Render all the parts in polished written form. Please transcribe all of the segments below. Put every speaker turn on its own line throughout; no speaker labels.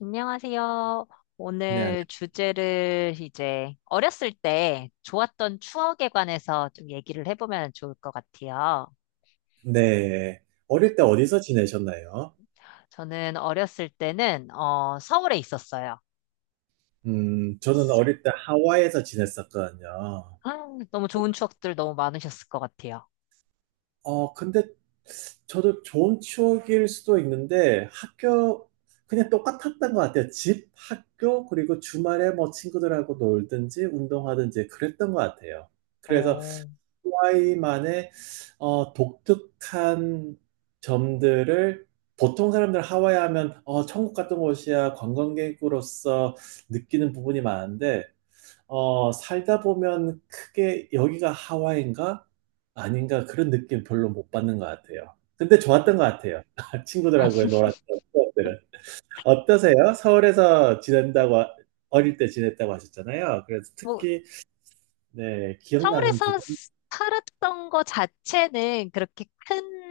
안녕하세요.
네, 안녕.
오늘 주제를 이제 어렸을 때 좋았던 추억에 관해서 좀 얘기를 해보면 좋을 것 같아요.
네. 어릴 때 어디서 지내셨나요?
저는 어렸을 때는 서울에 있었어요.
저는
서-
어릴 때 하와이에서 지냈었거든요.
아, 너무 좋은 추억들 너무 많으셨을 것 같아요.
근데 저도 좋은 추억일 수도 있는데 학교 그냥 똑같았던 것 같아요. 집, 학교, 그리고 주말에 뭐 친구들하고 놀든지 운동하든지 그랬던 것 같아요. 그래서
어,
하와이만의 독특한 점들을 보통 사람들 하와이 하면 천국 같은 곳이야 관광객으로서 느끼는 부분이 많은데 살다 보면 크게 여기가 하와이인가 아닌가 그런 느낌 별로 못 받는 것 같아요. 근데 좋았던 것 같아요. 친구들하고 놀았던 추억들은. 어떠세요? 서울에서 지낸다고 어릴 때 지냈다고 하셨잖아요. 그래서
뭐
특히 네, 기억나는
서울에서
부분.
살았던 거 자체는 그렇게 큰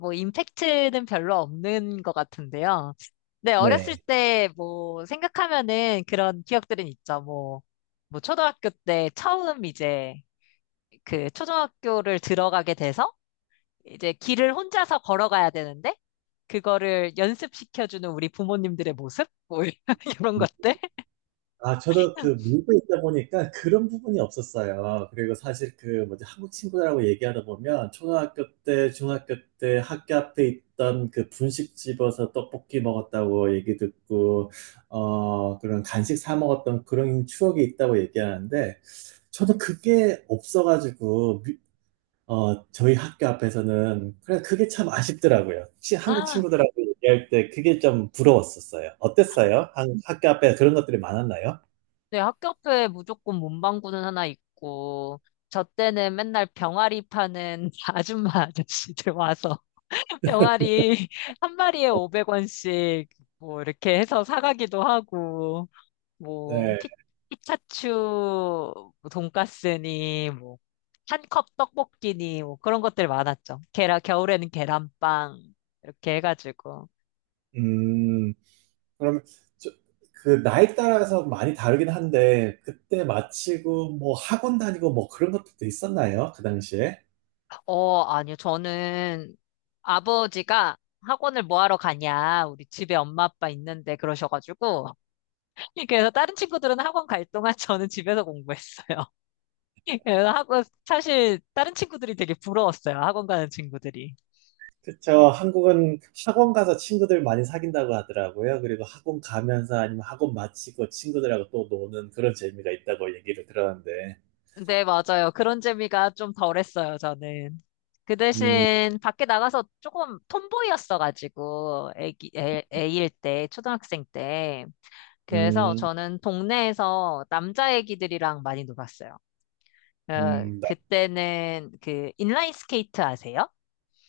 뭐 임팩트는 별로 없는 것 같은데요. 네, 어렸을
네.
때 뭐 생각하면은 그런 기억들은 있죠. 뭐, 뭐 초등학교 때 처음 이제 그 초등학교를 들어가게 돼서 이제 길을 혼자서 걸어가야 되는데 그거를 연습시켜주는 우리 부모님들의 모습? 뭐 이런 것들?
아, 저도 그 밀고 있다 보니까 그런 부분이 없었어요. 그리고 사실 그 뭐지 한국 친구들하고 얘기하다 보면 초등학교 때, 중학교 때 학교 앞에 있던 그 분식집에서 떡볶이 먹었다고 얘기 듣고 그런 간식 사 먹었던 그런 추억이 있다고 얘기하는데 저도 그게 없어가지고 저희 학교 앞에서는 그래 그게 참 아쉽더라고요. 한국 친구들하고 얘기할 때 그게 좀 부러웠었어요. 어땠어요? 한 학교 앞에 그런 것들이 많았나요?
네, 학교 앞에 무조건 문방구는 하나 있고, 저 때는 맨날 병아리 파는 아줌마 아저씨들 와서 병아리 한 마리에 500원씩 뭐 이렇게 해서 사가기도 하고, 뭐
네.
피, 피타츄 돈가스니 뭐 한 컵 떡볶이니 뭐 그런 것들 많았죠. 계란, 겨울에는 계란빵 이렇게 해가지고.
음. 그러면 저 그 나이 따라서 많이 다르긴 한데 그때 마치고 뭐 학원 다니고 뭐 그런 것들도 있었나요? 그 당시에?
어, 아니요. 저는 아버지가 학원을 뭐 하러 가냐. 우리 집에 엄마 아빠 있는데 그러셔가지고. 그래서 다른 친구들은 학원 갈 동안 저는 집에서 공부했어요. 그래서 학원, 사실 다른 친구들이 되게 부러웠어요. 학원 가는 친구들이.
그쵸. 한국은 학원 가서 친구들 많이 사귄다고 하더라고요. 그리고 학원 가면서 아니면 학원 마치고 친구들하고 또 노는 그런 재미가 있다고 얘기를 들었는데.
네, 맞아요. 그런 재미가 좀 덜했어요, 저는. 그
음,
대신 밖에 나가서 조금 톰보이였어가지고, 애일 때, 초등학생 때. 그래서
음,
저는 동네에서 남자 애기들이랑 많이 놀았어요. 어,
음.
그때는 그 인라인 스케이트 아세요?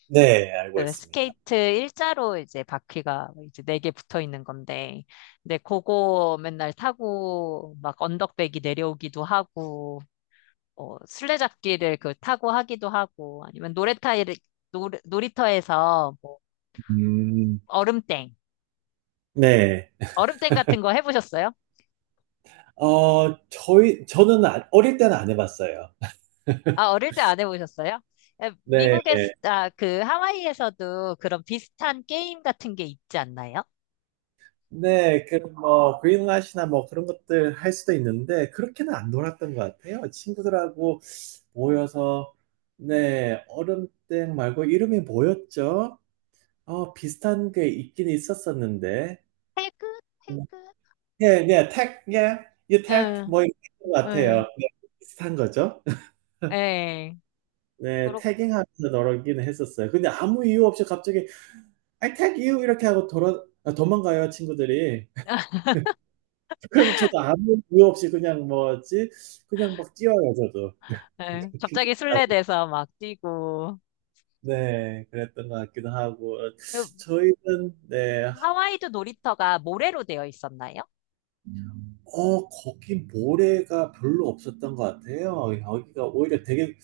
네, 알고
그
있습니다.
스케이트 일자로 이제 바퀴가 이제 네 개 붙어 있는 건데, 근데 그거 맨날 타고 막 언덕배기 내려오기도 하고 술래잡기를 그 타고 하기도 하고 아니면 노래타일 놀이터에서 뭐
음,
얼음땡
네.
얼음땡 같은 거 해보셨어요?
저는 어릴 때는 안 해봤어요.
아 어릴 때 안 해보셨어요?
네.
미국에 아그 하와이에서도 그런 비슷한 게임 같은 게 있지 않나요?
네, 그, 뭐, 그린라시나 뭐 그런 것들 할 수도 있는데, 그렇게는 안 놀았던 것 같아요. 친구들하고 모여서, 네, 얼음땡 말고 이름이 뭐였죠? 비슷한 게 있긴 있었었는데.
해그 해그
네, 네, 택, 예, 이 택,
응,
뭐, 이런 것 같아요.
응,
네, 비슷한 거죠?
예,
네,
그렇,
태깅하면서 널어기는 했었어요. 근데 아무 이유 없이 갑자기 I tag you 이렇게 하고 돌아 아 도망가요, 친구들이. 그럼 저도 아무 이유 없이 그냥 뭐지 그냥 막 뛰어요, 저도.
예. 갑자기 술래돼서 막 뛰고.
네, 그랬던 것 같기도 하고.
그
저희는 네
하와이도 놀이터가 모래로 되어 있었나요?
거기 모래가 별로 없었던 것 같아요. 여기가 오히려 되게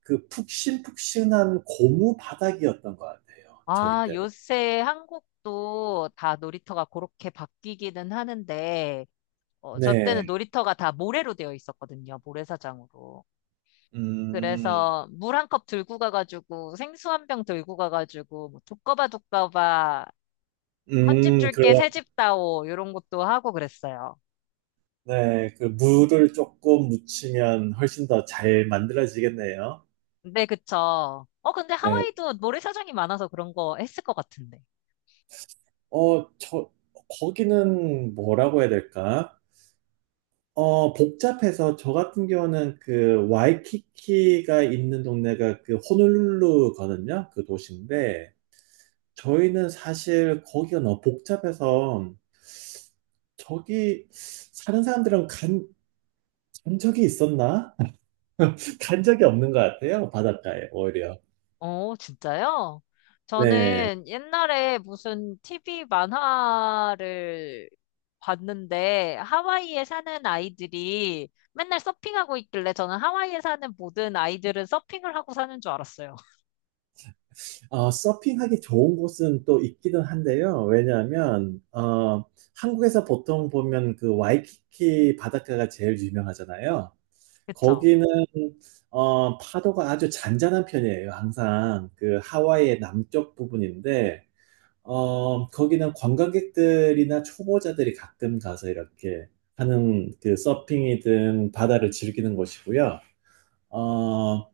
그 푹신푹신한 고무 바닥이었던 것 같아요, 저희
아,
때는.
요새 한국도 다 놀이터가 그렇게 바뀌기는 하는데, 저 때는
네.
놀이터가 다 모래로 되어 있었거든요. 모래사장으로.
음.
그래서 물 한 컵 들고 가가지고 생수 한 병 들고 가가지고 뭐 두꺼바 헌집 줄게
그런
새집 다오 이런 것도 하고 그랬어요.
네, 그 물을 조금 묻히면 훨씬 더 잘 만들어지겠네요.
네 그쵸. 어 근데
네,
하와이도 모래사장이 많아서 그런 거 했을 것 같은데.
저, 거기는 뭐라고 해야 될까? 복잡해서 저 같은 경우는 그 와이키키가 있는 동네가 그 호놀룰루거든요. 그 도시인데 저희는 사실 거기가 너무 복잡해서 저기 사는 사람들은 간 적이 있었나? 간 적이 없는 것 같아요. 바닷가에 오히려.
어, 진짜요?
네.
저는 옛날에 무슨 TV 만화를 봤는데 하와이에 사는 아이들이 맨날 서핑하고 있길래 저는 하와이에 사는 모든 아이들은 서핑을 하고 사는 줄 알았어요.
서핑하기 좋은 곳은 또 있기는 한데요. 왜냐하면, 한국에서 보통 보면 그 와이키키 바닷가가 제일 유명하잖아요.
그쵸?
거기는, 파도가 아주 잔잔한 편이에요. 항상 그 하와이의 남쪽 부분인데, 거기는 관광객들이나 초보자들이 가끔 가서 이렇게 하는 그 서핑이든 바다를 즐기는 곳이고요. 어,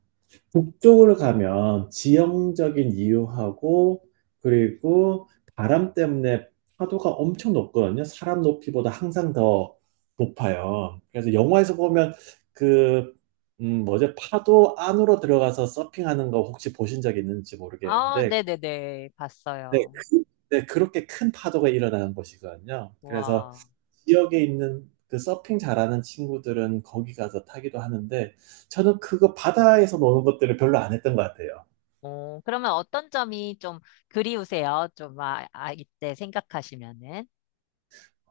북쪽으로 가면 지형적인 이유하고 그리고 바람 때문에 파도가 엄청 높거든요. 사람 높이보다 항상 더 높아요. 그래서 영화에서 보면 그, 뭐죠? 파도 안으로 들어가서 서핑하는 거 혹시 보신 적 있는지
아,
모르겠는데
네네네.
네,
봤어요.
그, 네, 그렇게 큰 파도가 일어나는 곳이거든요. 그래서
와.
지역에 있는 그 서핑 잘하는 친구들은 거기 가서 타기도 하는데, 저는 그거 바다에서 노는 것들을 별로 안 했던 것 같아요.
어, 그러면 어떤 점이 좀 그리우세요? 좀 이때 생각하시면은.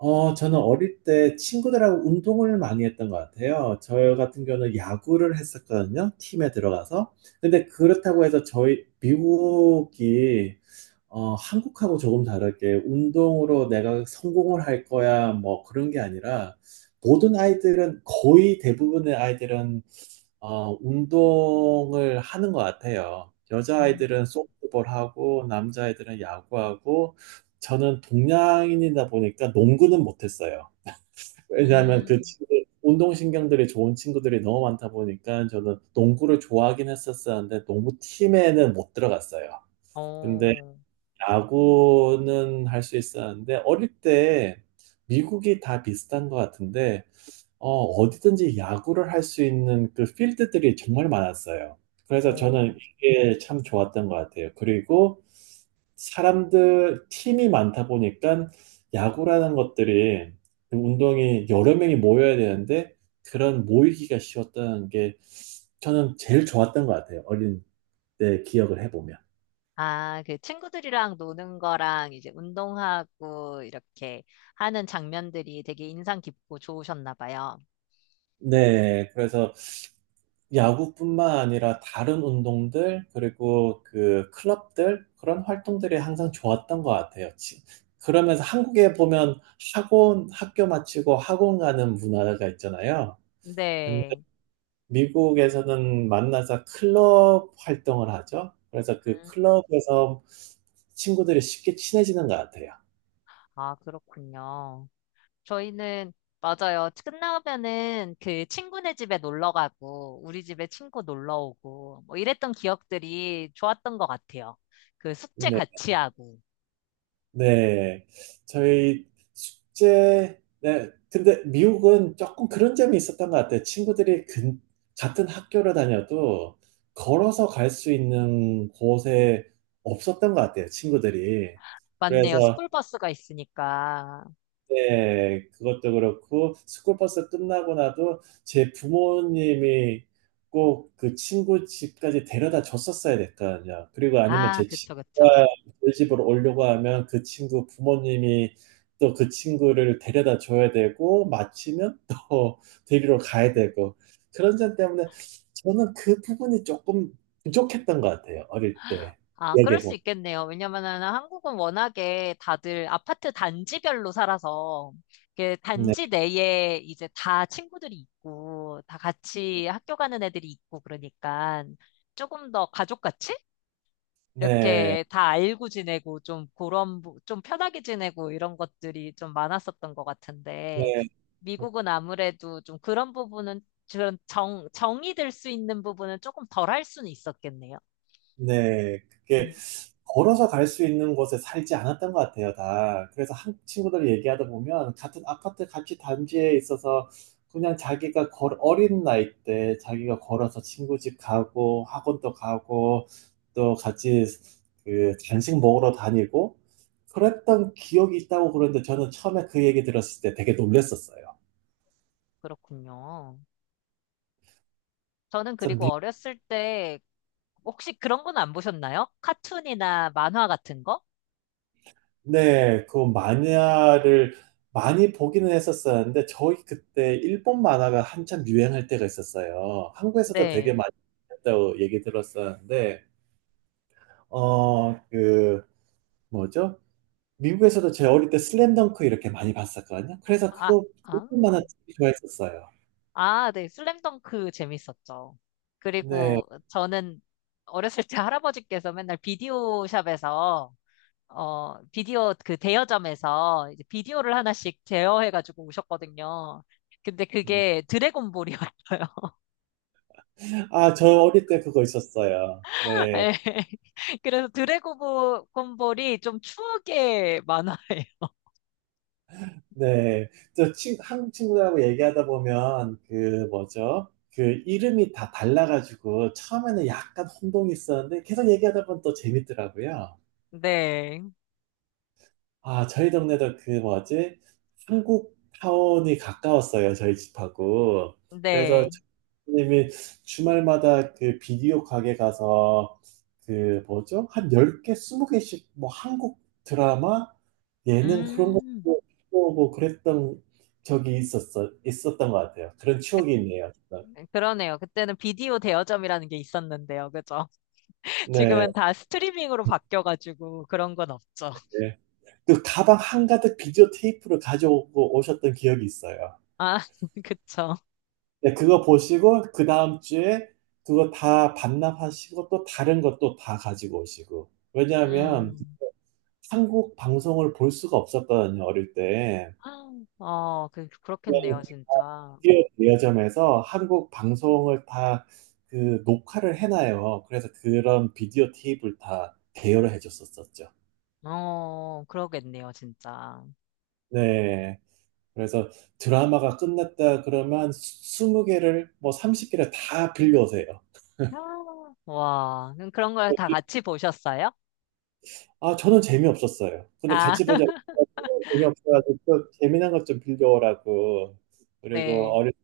저는 어릴 때 친구들하고 운동을 많이 했던 것 같아요. 저 같은 경우는 야구를 했었거든요. 팀에 들어가서. 근데 그렇다고 해서 미국이 한국하고 조금 다르게 운동으로 내가 성공을 할 거야, 뭐 그런 게 아니라 모든 아이들은 거의 대부분의 아이들은 운동을 하는 것 같아요.
음,
여자아이들은 소프트볼하고 남자아이들은 야구하고 저는 동양인이다 보니까 농구는 못했어요. 왜냐하면 그
음,
친구들, 운동신경들이 좋은 친구들이 너무 많다 보니까 저는 농구를 좋아하긴 했었었는데 농구팀에는 못 들어갔어요. 근데
어,
야구는 할 수 있었는데 어릴 때 미국이 다 비슷한 것 같은데 어디든지 야구를 할 수 있는 그 필드들이 정말 많았어요. 그래서
어.
저는 이게 참 좋았던 것 같아요. 그리고 사람들 팀이 많다 보니까 야구라는 것들이 그 운동이 여러 명이 모여야 되는데 그런 모이기가 쉬웠다는 게 저는 제일 좋았던 것 같아요. 어린 때 기억을 해보면.
아, 그 친구들이랑 노는 거랑 이제 운동하고 이렇게 하는 장면들이 되게 인상 깊고 좋으셨나 봐요.
네, 그래서 야구뿐만 아니라 다른 운동들, 그리고 그 클럽들, 그런 활동들이 항상 좋았던 것 같아요. 그러면서 한국에 보면 학원, 학교 마치고 학원 가는 문화가 있잖아요. 근데
네.
미국에서는 만나서 클럽 활동을 하죠. 그래서 그
음.
클럽에서 친구들이 쉽게 친해지는 것 같아요.
아, 그렇군요. 저희는, 맞아요. 끝나면은 그 친구네 집에 놀러 가고, 우리 집에 친구 놀러 오고, 뭐 이랬던 기억들이 좋았던 것 같아요. 그 숙제
네.
같이 하고.
네, 저희 숙제, 네, 근데 미국은 조금 그런 점이 있었던 것 같아요. 같은 학교를 다녀도 걸어서 갈 수 있는 곳에 없었던 것 같아요, 친구들이.
맞네요.
그래서
스쿨버스가 있으니까.
네, 그것도 그렇고 스쿨버스 끝나고 나도 제 부모님이 꼭 그 친구 집까지 데려다 줬었어야 됐거든요. 그리고 아니면
아,
제
그쵸, 그쵸.
친구가 저희 집으로 오려고 하면 그 친구 부모님이 또 그 친구를 데려다 줘야 되고 마치면 또 데리러 가야 되고 그런 점 때문에 저는 그 부분이 조금 부족했던 것 같아요. 어릴 때
아, 그럴
얘기해
수
보면.
있겠네요. 왜냐면은 한국은 워낙에 다들 아파트 단지별로 살아서 그
네,
단지 내에 이제 다 친구들이 있고 다 같이 학교 가는 애들이 있고 그러니까 조금 더 가족같이
네,
이렇게 다 알고 지내고 좀 그런 좀 편하게 지내고 이런 것들이 좀 많았었던 것 같은데
네.
미국은 아무래도 좀 그런 부분은 그런 정 정이 들 수 있는 부분은 조금 덜 할 수는 있었겠네요.
네, 그게
음,
걸어서 갈 수 있는 곳에 살지 않았던 것 같아요, 다. 그래서 한 친구들 얘기하다 보면 같은 아파트 같이 단지에 있어서 그냥 자기가 걸, 어린 나이 때 자기가 걸어서 친구 집 가고 학원도 가고 또 같이 그 간식 먹으러 다니고 그랬던 기억이 있다고 그러는데 저는 처음에 그 얘기 들었을 때 되게 놀랬었어요.
그렇군요. 저는 그리고 어렸을 때 혹시 그런 건 안 보셨나요? 카툰이나 만화 같은 거?
네, 그 만화를 많이 보기는 했었었는데, 저희 그때 일본 만화가 한참 유행할 때가 있었어요. 한국에서도 되게
네.
많이 했다고 얘기 들었었는데, 어, 그, 뭐죠? 미국에서도 제 어릴 때 슬램덩크 이렇게 많이 봤었거든요. 그래서
아,
그거
아,
일본 만화 되게 좋아했었어요.
아, 네. 슬램덩크 재밌었죠.
네.
그리고 저는 어렸을 때 할아버지께서 맨날 비디오 샵에서 비디오 그 대여점에서 이제 비디오를 하나씩 제어해가지고 오셨거든요. 근데
음.
그게 드래곤볼이었어요.
아, 저 어릴 때 그거 있었어요. 네.
네. 그래서 드래곤볼이 좀 추억의 만화예요.
네, 저 친, 한국 친구들하고 얘기하다 보면 그 뭐죠? 그 이름이 다 달라가지고 처음에는 약간 혼동이 있었는데 계속 얘기하다 보면 또 재밌더라고요.
네.
아, 저희 동네도 그 뭐지? 한국 타운이 가까웠어요, 저희 집하고. 그래서
네.
님이 주말마다 그 비디오 가게 가서 그 뭐죠? 한 10개, 20개씩 뭐 한국 드라마, 예능 그런 거
음.
보고 그랬던 있었던 것 같아요. 그런 추억이 있네요.
그러네요. 그때는 비디오 대여점이라는 게 있었는데요. 그죠?
네.
지금은 다 스트리밍으로 바뀌어가지고 그런 건 없죠.
네. 그 가방 한가득 비디오 테이프를 가져오고 오셨던 기억이 있어요.
아, 그쵸.
네, 그거 보시고 그 다음 주에 그거 다 반납하시고 또 다른 것도 다 가지고 오시고. 왜냐하면
음.
한국 방송을 볼 수가 없었거든요, 어릴 때.
어,
그냥
그렇겠네요, 진짜.
디오 대여점에서 한국 방송을 다 그 녹화를 해놔요. 그래서 그런 비디오 테이프를 다 대여를 해줬었었죠.
어, 그러겠네요, 진짜.
네. 그래서 드라마가 끝났다 그러면 20개를 뭐 30개를 다 빌려오세요.
아, 와, 그럼 그런 걸 다 같이 보셨어요?
아, 저는 재미없었어요. 근데
아,
같이 보자고 해가지고 재미없어가지고 또 재미난 것 좀 빌려오라고. 그리고
네,
어릴 때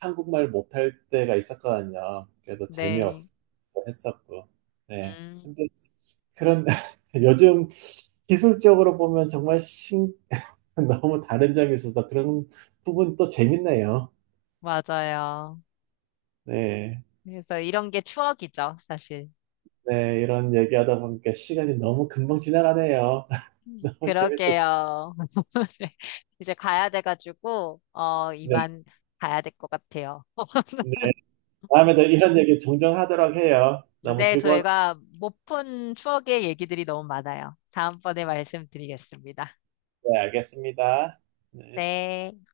한국말 못할 때가 있었거든요. 그래서
네.
재미없어 했었고. 네.
음,
근데 그런 요즘 기술적으로 보면 정말 신 너무 다른 점이 있어서 그런 부분이 또 재밌네요.
맞아요.
네.
그래서 이런 게 추억이죠, 사실.
네, 이런 얘기하다 보니까 시간이 너무 금방 지나가네요. 너무 재밌었어요.
그러게요. 네. 이제 가야 돼가지고, 어,
네.
이만 가야 될 것 같아요.
네. 다음에도 이런 얘기 종종 하도록 해요. 너무
근데
즐거웠습니다.
저희가 못 푼 추억의 얘기들이 너무 많아요. 다음번에 말씀드리겠습니다.
네, 알겠습니다. 네.
네.